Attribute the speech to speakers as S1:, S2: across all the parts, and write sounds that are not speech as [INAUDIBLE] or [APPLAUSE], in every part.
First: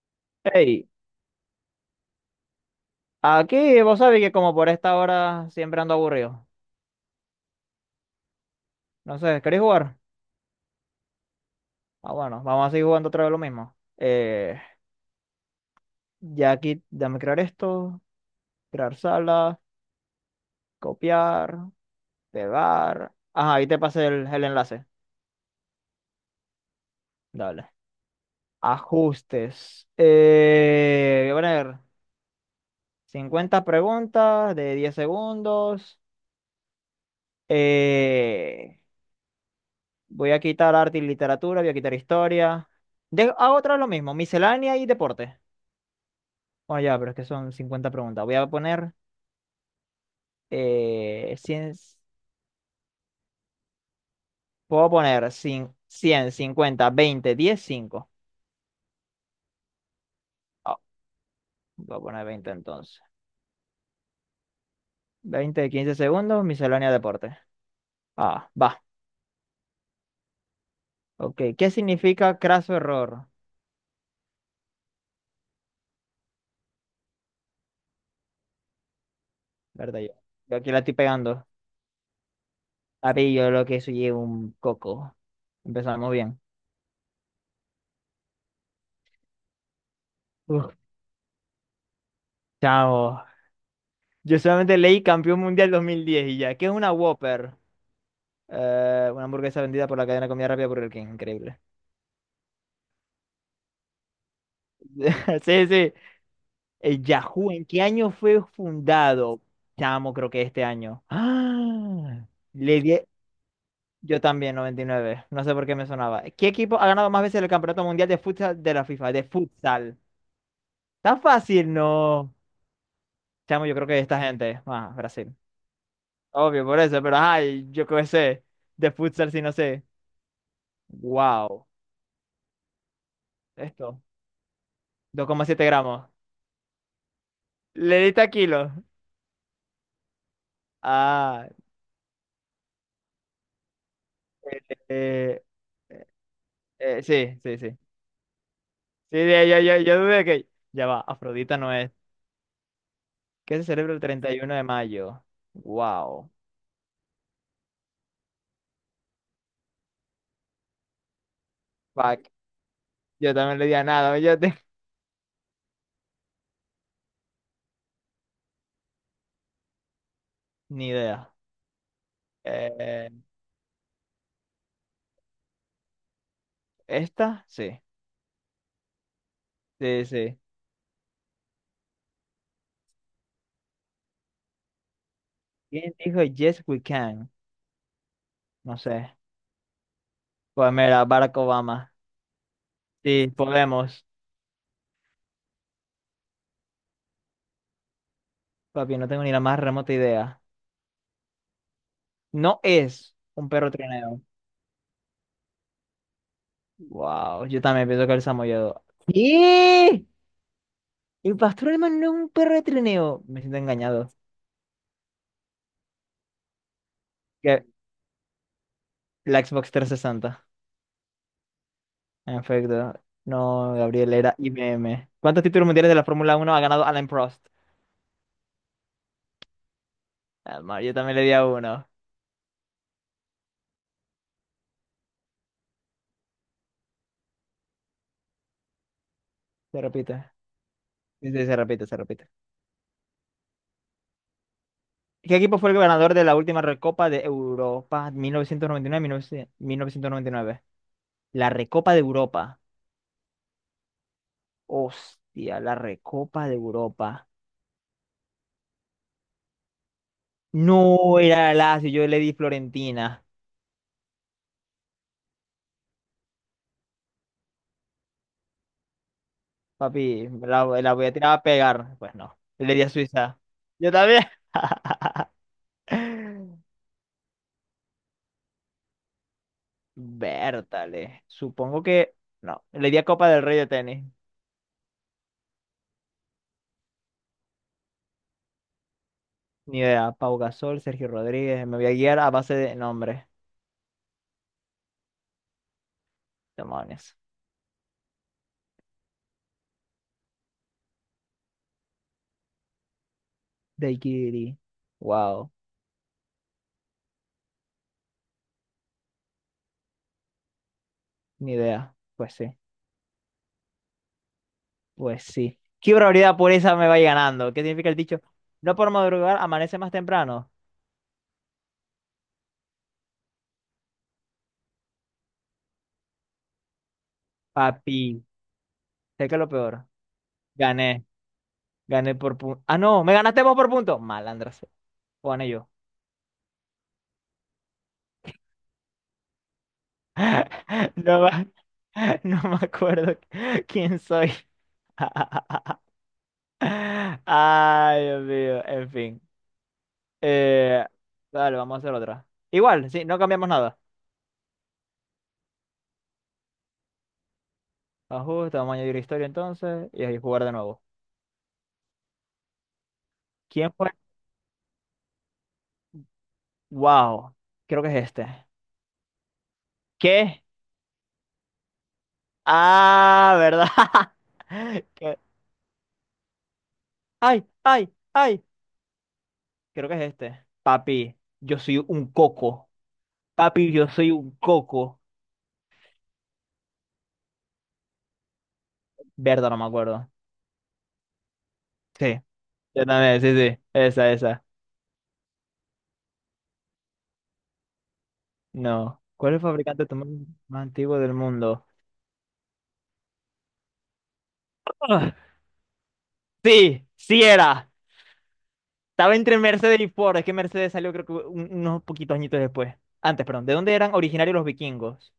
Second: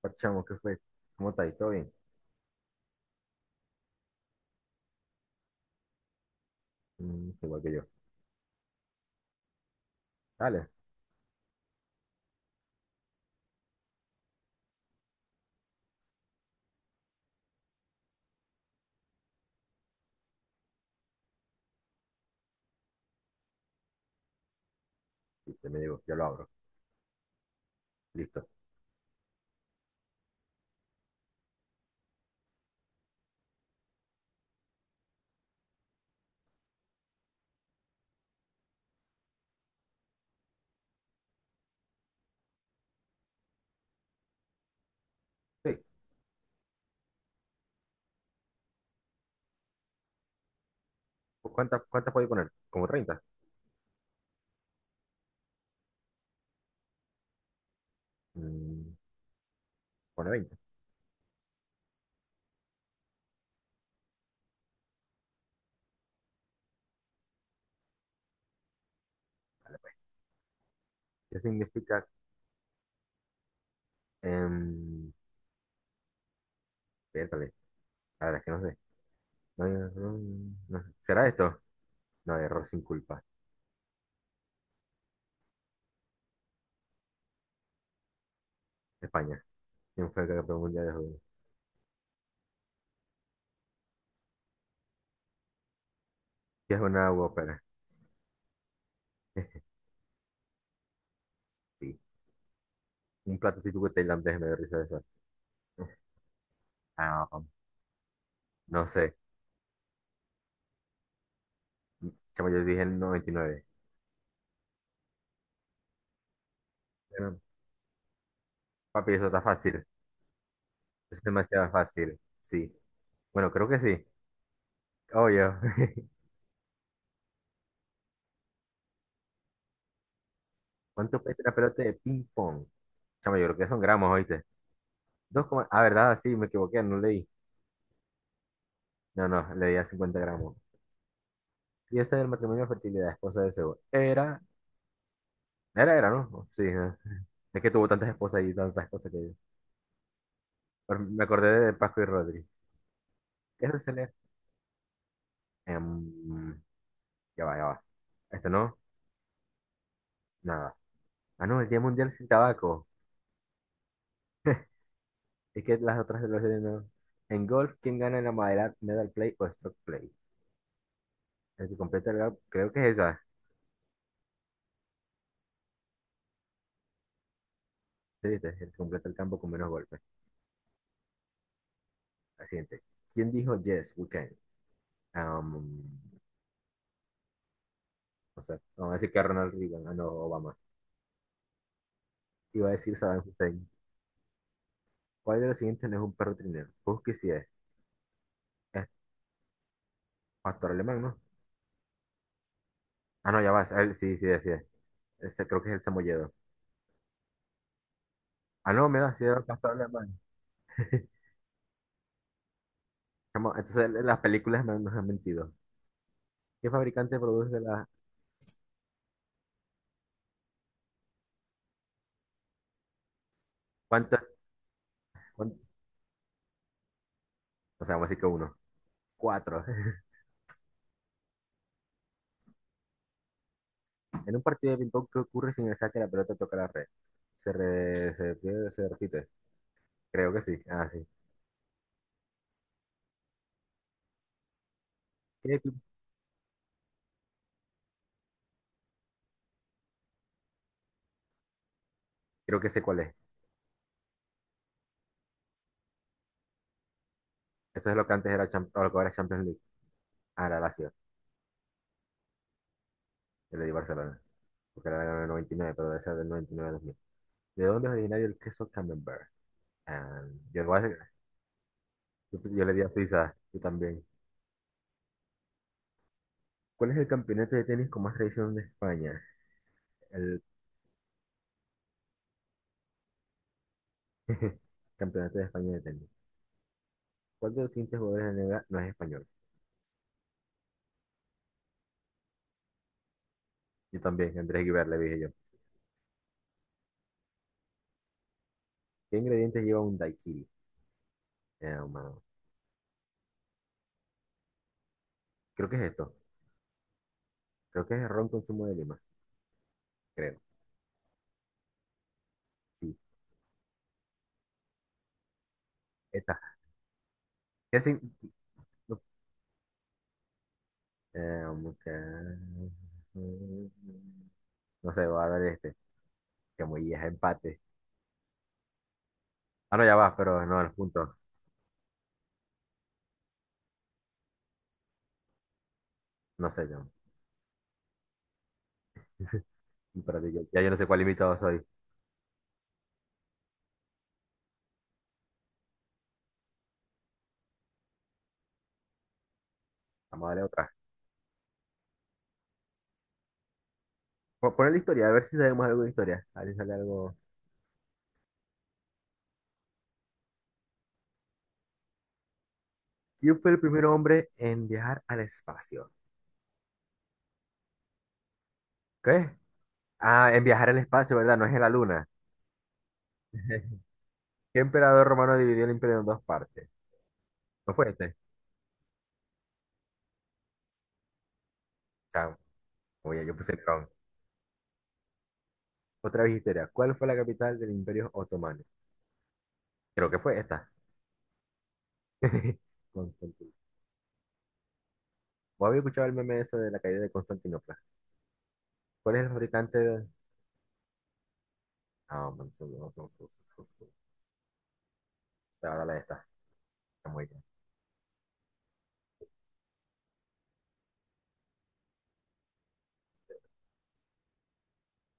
S1: Parchamo, ¿qué fue?
S2: Hey,
S1: ¿Cómo estáis? ¿Todo bien?
S2: aquí vos sabés que como por esta hora siempre ando aburrido.
S1: Igual que yo.
S2: No sé, ¿queréis jugar?
S1: Dale.
S2: Ah, bueno, vamos a seguir jugando otra vez lo mismo. Ya aquí, dame crear esto, crear sala, copiar, pegar. Ajá, ahí te pasé el enlace.
S1: Listo, me llegó, ya lo abro.
S2: Dale.
S1: Listo.
S2: Ajustes. Voy a poner 50 preguntas de 10 segundos. Eh, voy a quitar arte y literatura, voy a quitar historia. Hago otra vez lo mismo, miscelánea y deporte.
S1: Sí.
S2: Oh, ya, pero es que son 50 preguntas. Voy a poner
S1: Pues,
S2: 100,
S1: ¿cuántas puedo poner? ¿Como treinta?
S2: puedo poner 100, 100, 50, 20, 10, 5.
S1: Mm, pone veinte.
S2: Ah, voy a poner 20 entonces. 20 de 15 segundos, miscelánea deporte. Ah, va.
S1: Dale, pues. ¿Qué
S2: Ok, ¿qué
S1: significa?
S2: significa craso error?
S1: em, Pértale. La verdad es que no sé. No, no,
S2: Verdad, yo,
S1: no,
S2: yo aquí la
S1: no sé.
S2: estoy
S1: ¿Será
S2: pegando.
S1: esto? No, error sin culpa.
S2: Papi, yo lo que soy es un coco. Empezamos bien.
S1: España. ¿Quién fue el campeón
S2: Uf,
S1: mundial de juego?
S2: chao. Yo solamente leí campeón mundial 2010 y ya. ¿Qué es
S1: ¿Qué es
S2: una
S1: una
S2: Whopper?
S1: ópera?
S2: Una hamburguesa vendida por la cadena de comida rápida el King. Increíble.
S1: Sí. Un plato típico tailandés me dio risa de eso.
S2: [LAUGHS] Sí, sí. El
S1: Ah,
S2: Yahoo, ¿en qué año fue
S1: no sé.
S2: fundado? Chamo, creo que este año. ¡Ah!
S1: Chamo, yo
S2: Le
S1: dije el
S2: di.
S1: 99.
S2: Yo también, 99. No sé por qué me sonaba. ¿Qué equipo ha ganado más
S1: Bueno,
S2: veces el Campeonato Mundial de Futsal de la FIFA?
S1: papi,
S2: De
S1: eso está fácil.
S2: futsal. ¿Está
S1: Es demasiado
S2: fácil?
S1: fácil,
S2: No.
S1: sí. Bueno,
S2: Chamo,
S1: creo
S2: yo
S1: que
S2: creo que
S1: sí.
S2: esta gente. Ah, Brasil.
S1: Oye, [LAUGHS]
S2: Obvio, por eso, pero ay, yo qué sé. De futsal, sí, no sé.
S1: ¿cuánto pesa la
S2: Wow.
S1: pelota de ping pong? Chamo, yo creo que son
S2: Esto.
S1: gramos, ¿oíste?
S2: Dos coma
S1: Dos
S2: siete
S1: coma. Ah,
S2: gramos.
S1: verdad, sí, me equivoqué, no leí.
S2: Le diste a kilo.
S1: No, no, leí a 50 gramos.
S2: Ah.
S1: Y ese del matrimonio de fertilidad, esposa de Zeus. Era,
S2: eh,
S1: era,
S2: eh,
S1: era, ¿no? Oh, sí, ¿no? [LAUGHS]
S2: sí, sí,
S1: Es que
S2: sí.
S1: tuvo tantas esposas y tantas cosas
S2: Sí,
S1: que yo.
S2: ya, ya, ya, yo dudé que. Ya
S1: Pero
S2: va,
S1: me
S2: Afrodita
S1: acordé de
S2: no es.
S1: Paco y Rodri.
S2: ¿Qué se
S1: ¿Qué se
S2: celebra el
S1: lee?
S2: 31 de mayo?
S1: Em,
S2: Wow.
S1: ya va, ya va. Este no, nada. Ah, no, el Día Mundial sin
S2: Fuck.
S1: Tabaco.
S2: Yo también le di a nada, yo te.
S1: Es que las otras las series no. En golf, ¿quién gana en la madera, medal play o stroke play?
S2: [LAUGHS] Ni idea.
S1: El que completa el campo, creo que es
S2: Eh,
S1: esa.
S2: ¿Esta? Sí.
S1: Sí, viste, el que completa el campo con menos golpes.
S2: Sí, sí.
S1: La siguiente. ¿Quién dijo yes, we can? Um,
S2: ¿Quién dijo Yes, we can?
S1: o sea,
S2: No
S1: vamos a
S2: sé.
S1: decir que Ronald Reagan, ah, no, Obama.
S2: Pues mira, Barack Obama.
S1: Iba a decir Saddam
S2: Sí,
S1: Hussein.
S2: podemos.
S1: ¿Cuál de los siguientes no es un perro trineo? Busque si es. Es
S2: Papi, no tengo ni la más remota idea.
S1: pastor alemán, ¿no?
S2: No es
S1: Ah, no,
S2: un
S1: ya
S2: perro
S1: vas. Él sí,
S2: trineo.
S1: sí, sí. Es. Este creo que es el samoyedo.
S2: Wow, yo también pienso que el
S1: Ah,
S2: samoyedo.
S1: no, mira, sí, era pastor
S2: ¿Qué?
S1: alemán. [LAUGHS]
S2: El pastor alemán no es un perro de trineo. Me
S1: Chamo,
S2: siento
S1: entonces,
S2: engañado.
S1: las películas nos han mentido. ¿Qué fabricante produce
S2: ¿Qué?
S1: las?
S2: La Xbox 360, en efecto. No, Gabriel,
S1: ¿Cuántas?
S2: era IBM. ¿Cuántos títulos mundiales de la Fórmula Uno ha ganado Alain Prost?
S1: O sea, vamos a decir que uno. Cuatro. [LAUGHS]
S2: Ah, ma, yo también le di a uno.
S1: En un partido de ping-pong, ¿qué ocurre si en el saque la pelota toca la red? ¿Se, re- se pierde- se repite?
S2: Se repite.
S1: Creo que sí. Ah, sí.
S2: Sí, sí, se repite, se repite. ¿Qué
S1: ¿Qué
S2: equipo fue el
S1: equipo?
S2: ganador de la última Recopa de Europa 1999-1999? La Recopa de
S1: Creo
S2: Europa.
S1: que sé cuál es.
S2: Hostia, la Recopa de Europa.
S1: Eso es lo que antes era, o lo que ahora es Champions League. Ah, la Lazio.
S2: No era Lazio, yo le di Florentina.
S1: El de Barcelona. Porque era del noventa y nueve, pero debe ser del noventa y nueve a dos mil. ¿De dónde es originario el queso Camembert? Ah,
S2: Papi, me
S1: yo,
S2: la,
S1: lo voy a
S2: la voy a tirar a pegar. Pues no,
S1: yo pues, yo le
S2: le
S1: di
S2: di
S1: a
S2: a
S1: Suiza.
S2: Suiza.
S1: Yo
S2: Yo
S1: también.
S2: también. [LAUGHS]
S1: ¿Cuál es el campeonato de tenis con más tradición de España? El
S2: Bertale. Supongo que. No. Le di a Copa del Rey de tenis.
S1: [LAUGHS] Campeonato de España de tenis. ¿Cuál de los siguientes jugadores de la NBA no es español?
S2: Ni idea. Pau Gasol, Sergio Rodríguez. Me voy a guiar a base de nombres.
S1: Yo también, Andrés Guibar, le dije yo.
S2: Demonios.
S1: ¿Qué ingredientes lleva un daiquiri? Mano,
S2: Daiquiri. Wow.
S1: creo que es esto. Creo que es ron con zumo de lima, creo.
S2: Ni idea. Pues sí.
S1: Sí,
S2: Pues sí. Qué probabilidad
S1: esta.
S2: por esa me vaya ganando. ¿Qué
S1: ¿Qué
S2: significa el
S1: sin?
S2: dicho? No por
S1: No.
S2: madrugar, amanece más temprano.
S1: Eh, um, que- no sé, voy a dar este. Que muy es empate.
S2: Papi. Sé que es lo
S1: Ah, no,
S2: peor.
S1: ya va, pero no, los
S2: Gané.
S1: puntos.
S2: Gané por punto. Ah, no. Me ganaste vos por punto. Malandra. Sea. Pone yo.
S1: No sé, yo. [LAUGHS]
S2: [LAUGHS]
S1: Espérate, ya yo no sé cuál
S2: No,
S1: invitado soy.
S2: no me acuerdo quién soy. [LAUGHS] Ay, Dios mío, en fin.
S1: Vamos a darle otra.
S2: Eh, vale, vamos a hacer otra. Igual, sí, no cambiamos nada.
S1: Poner la historia, a ver si sabemos algo de historia. A ver si sale algo.
S2: Ajuste, vamos a añadir historia entonces y ahí jugar de nuevo.
S1: ¿Quién fue el
S2: ¿Quién
S1: primer
S2: fue?
S1: hombre en viajar al espacio?
S2: Wow, creo que es este.
S1: ¿Qué? Ah,
S2: ¿Qué?
S1: en viajar al espacio, ¿verdad? No es en la luna.
S2: Ah, ¿verdad?
S1: [LAUGHS] ¿Qué
S2: [LAUGHS]
S1: emperador
S2: ¿Qué?
S1: romano dividió el imperio en dos partes?
S2: Ay,
S1: ¿No fue
S2: ay,
S1: este?
S2: ay. Creo que es este. Papi, yo soy un
S1: Chamo,
S2: coco.
S1: oye, yo puse
S2: Papi,
S1: Nerón.
S2: yo soy un coco.
S1: Otra vez histeria. ¿Cuál fue la capital del imperio otomano?
S2: Verdad, no me acuerdo.
S1: Creo que fue esta.
S2: Sí.
S1: [LAUGHS]
S2: Yo también, sí,
S1: Constantinopla.
S2: sí. Esa, esa.
S1: ¿Vos habéis escuchado el meme ese de la caída de Constantinopla?
S2: No.
S1: ¿Cuál es el
S2: ¿Cuál es el
S1: fabricante
S2: fabricante
S1: de?
S2: automóvil más antiguo del mundo?
S1: Ah, man, su- su-
S2: ¡Ah!
S1: te va a dar la de esta.
S2: Sí,
S1: Está
S2: sí
S1: muy bien.
S2: era. Estaba entre Mercedes y Ford. Es que Mercedes salió creo que unos poquitos añitos después. Antes, perdón. ¿De dónde eran originarios los vikingos?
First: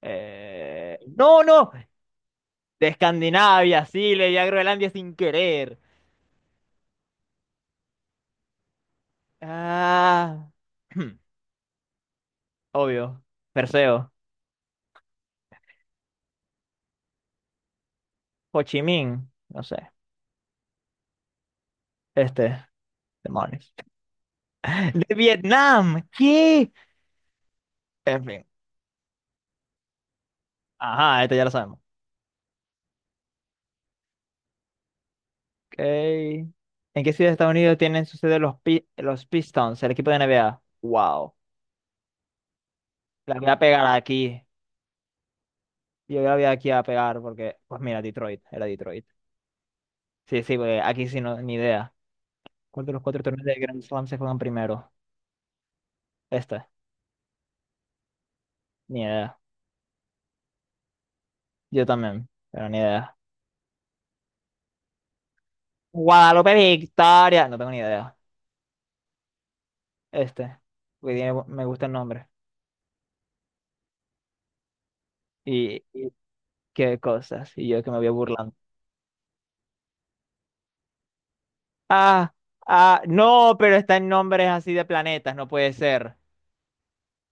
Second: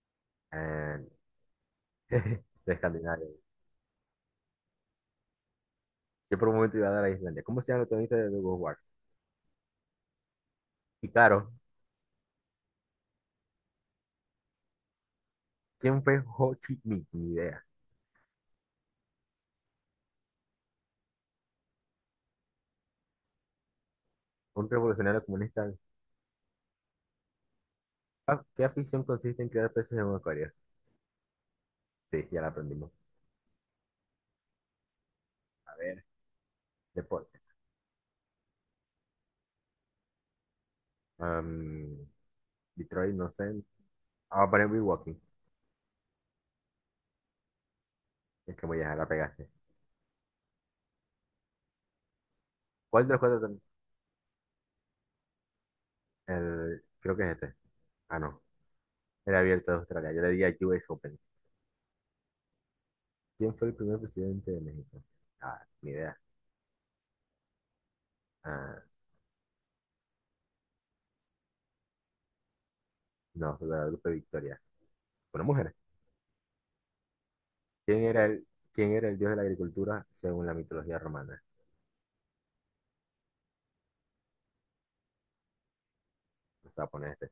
S1: Eh,
S2: No, no.
S1: [LAUGHS] de
S2: De
S1: Escandinavia.
S2: Escandinavia, sí, le di a Groenlandia sin querer.
S1: Yo por un momento iba a dar a Islandia. ¿Cómo se llama el protagonista de The World War?
S2: Ah.
S1: Y
S2: [CLEARS THROAT]
S1: claro,
S2: Obvio. Perseo.
S1: ¿quién fue Ho Chi Minh? Ni idea.
S2: Ho Chi Minh. No sé. Este. Demonios. [LAUGHS]
S1: Un
S2: De
S1: revolucionario comunista.
S2: Vietnam. ¿Qué? En
S1: Ah,
S2: fin.
S1: ¿qué afición consiste en crear peces en un acuario?
S2: Ajá, esto ya lo sabemos.
S1: Sí, ya la aprendimos. A ver,
S2: Okay. ¿En qué ciudad de
S1: deporte.
S2: Estados Unidos tienen su sede los, los Pistons, el equipo de NBA? Wow.
S1: Am, Detroit, no
S2: La
S1: sé.
S2: voy a pegar
S1: Ah,
S2: aquí.
S1: voy a poner Milwaukee.
S2: Yo la voy aquí a pegar porque, pues mira, Detroit,
S1: Es que
S2: era
S1: voy a dejar, la
S2: Detroit.
S1: pegaste.
S2: Sí, sí, porque aquí sí no, ni idea. ¿Cuál de los
S1: ¿Cuál de los
S2: cuatro
S1: cuatro?
S2: torneos de Grand Slam se juegan primero? Este,
S1: El, creo que es este. Ah, no.
S2: ni idea.
S1: Era abierto de Australia. Yo le di a US Open.
S2: Yo también, pero ni idea.
S1: ¿Quién fue el primer presidente de México? Ah, ni idea.
S2: Guadalupe Victoria, no tengo ni idea.
S1: Ah,
S2: Este, porque tiene me gusta el nombre.
S1: no, Guadalupe Victoria. Una mujer.
S2: Y qué cosas. Y yo que me
S1: ¿Quién
S2: voy
S1: era el,
S2: burlando.
S1: quién era el dios de la agricultura según la mitología romana?
S2: Ah, ah, no, pero está en nombres así de planetas, no puede ser.
S1: Vamos a poner este.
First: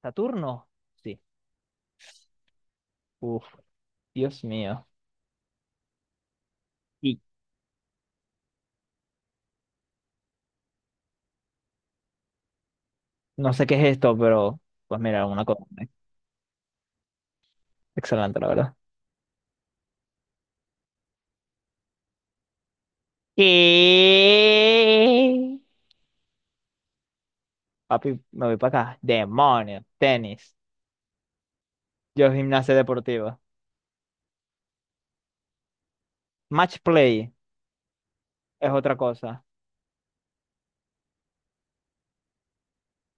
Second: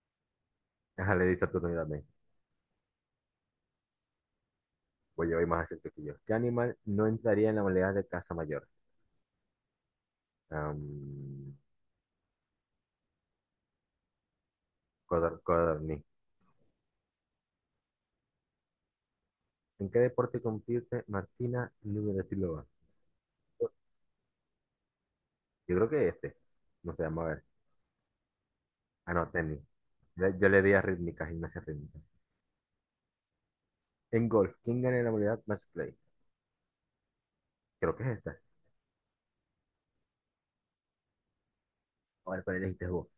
S2: ¿Saturno?
S1: Ajá,
S2: Sí.
S1: le di Saturno también.
S2: Uf, Dios mío.
S1: Voy a ir más acerca que yo. ¿Qué animal no
S2: Y
S1: entraría en la modalidad de casa mayor? Am,
S2: no sé qué es esto, pero pues mira,
S1: codor-
S2: una cosa.
S1: codorniz.
S2: Excelente, la verdad.
S1: ¿En qué deporte compite Martina Navratilova?
S2: ¿Qué?
S1: Yo creo que este. No sé, vamos a ver.
S2: Papi, me voy para acá.
S1: Ah, no, tenis.
S2: Demonios,
S1: Yo
S2: tenis.
S1: le di a rítmica, gimnasia rítmica.
S2: Yo gimnasia deportiva.
S1: En golf, ¿quién gana en la modalidad match play?
S2: Match play
S1: Creo que es esta.
S2: es otra cosa.
S1: A ver, pero elegiste vos.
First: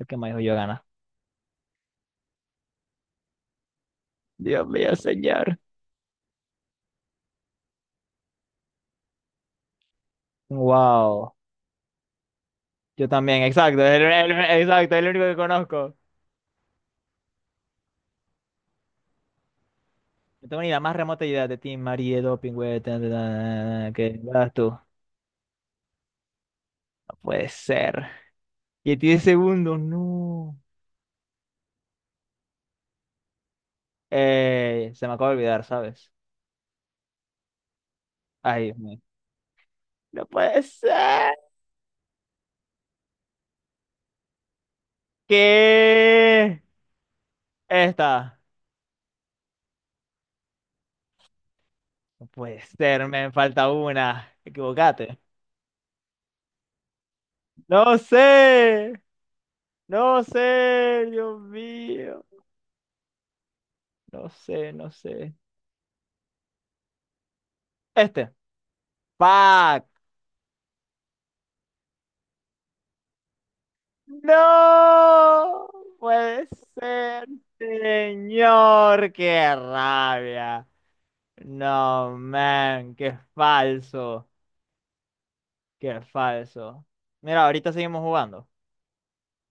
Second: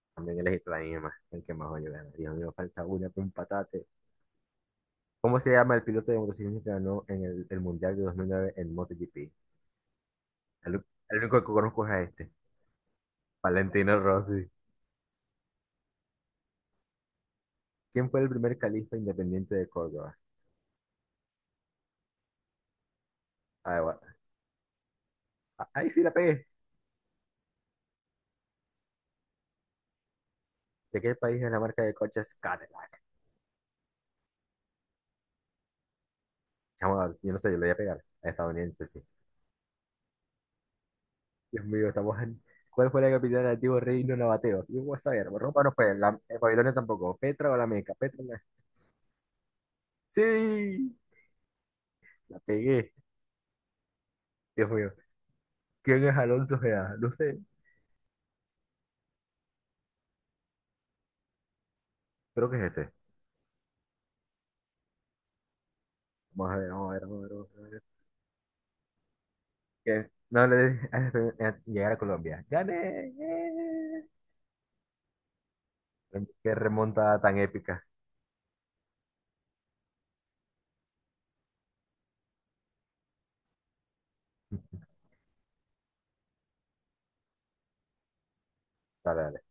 S2: El que más
S1: También
S2: dijo yo
S1: elegiste la
S2: gana.
S1: misma. El que más yo ganar. Dios mío, falta una para un patate.
S2: Dios mío,
S1: ¿Cómo se
S2: señor.
S1: llama el piloto de motociclismo que ganó en el Mundial de 2009 en MotoGP? El, el
S2: Wow.
S1: único que conozco es a este.
S2: Yo también, exacto. Es
S1: Valentino Rossi.
S2: exacto, es el único que conozco.
S1: ¿Quién fue el primer califa independiente de Córdoba?
S2: No tengo ni la más remota idea de ti, Marie Doping, güey. Ta, ta,
S1: Ah,
S2: ta,
S1: bueno.
S2: ¿qué vas tú? No
S1: Ah, ahí sí la pegué.
S2: puede ser. Y tiene segundos, no.
S1: ¿De qué país es la marca de coches Cadillac?
S2: Se me acaba de olvidar, ¿sabes?
S1: Chamo, yo no sé, yo le voy a pegar.
S2: Ay, Dios
S1: Estadounidense, sí.
S2: mío. No puede ser.
S1: Dios mío, estamos en. ¿Cuál fue la capital del antiguo reino nabateo? Yo voy a saber. Ropa no fue,
S2: ¿Qué?
S1: Babilonia tampoco. Petra o la Meca. Petra la.
S2: Esta.
S1: ¡Sí!
S2: No
S1: La
S2: puede
S1: pegué.
S2: ser, me falta una.
S1: Dios mío.
S2: Equivocate.
S1: ¿Quién es Alonso Gea? No sé.
S2: No sé. No sé, Dios mío.
S1: Creo que es este.
S2: No sé, no sé.
S1: Vamos a ver, vamos a ver, vamos a ver. Vamos a ver.
S2: Este. ¡Fuck!
S1: ¿Qué? No le dije a [LAUGHS] llegar a Colombia. ¡Gané! ¡Eh!
S2: No puede
S1: ¡Qué remontada
S2: ser,
S1: tan épica!
S2: señor, qué rabia. No, man, qué falso, qué falso. Mira, ahorita seguimos jugando.
S1: Dale, dale.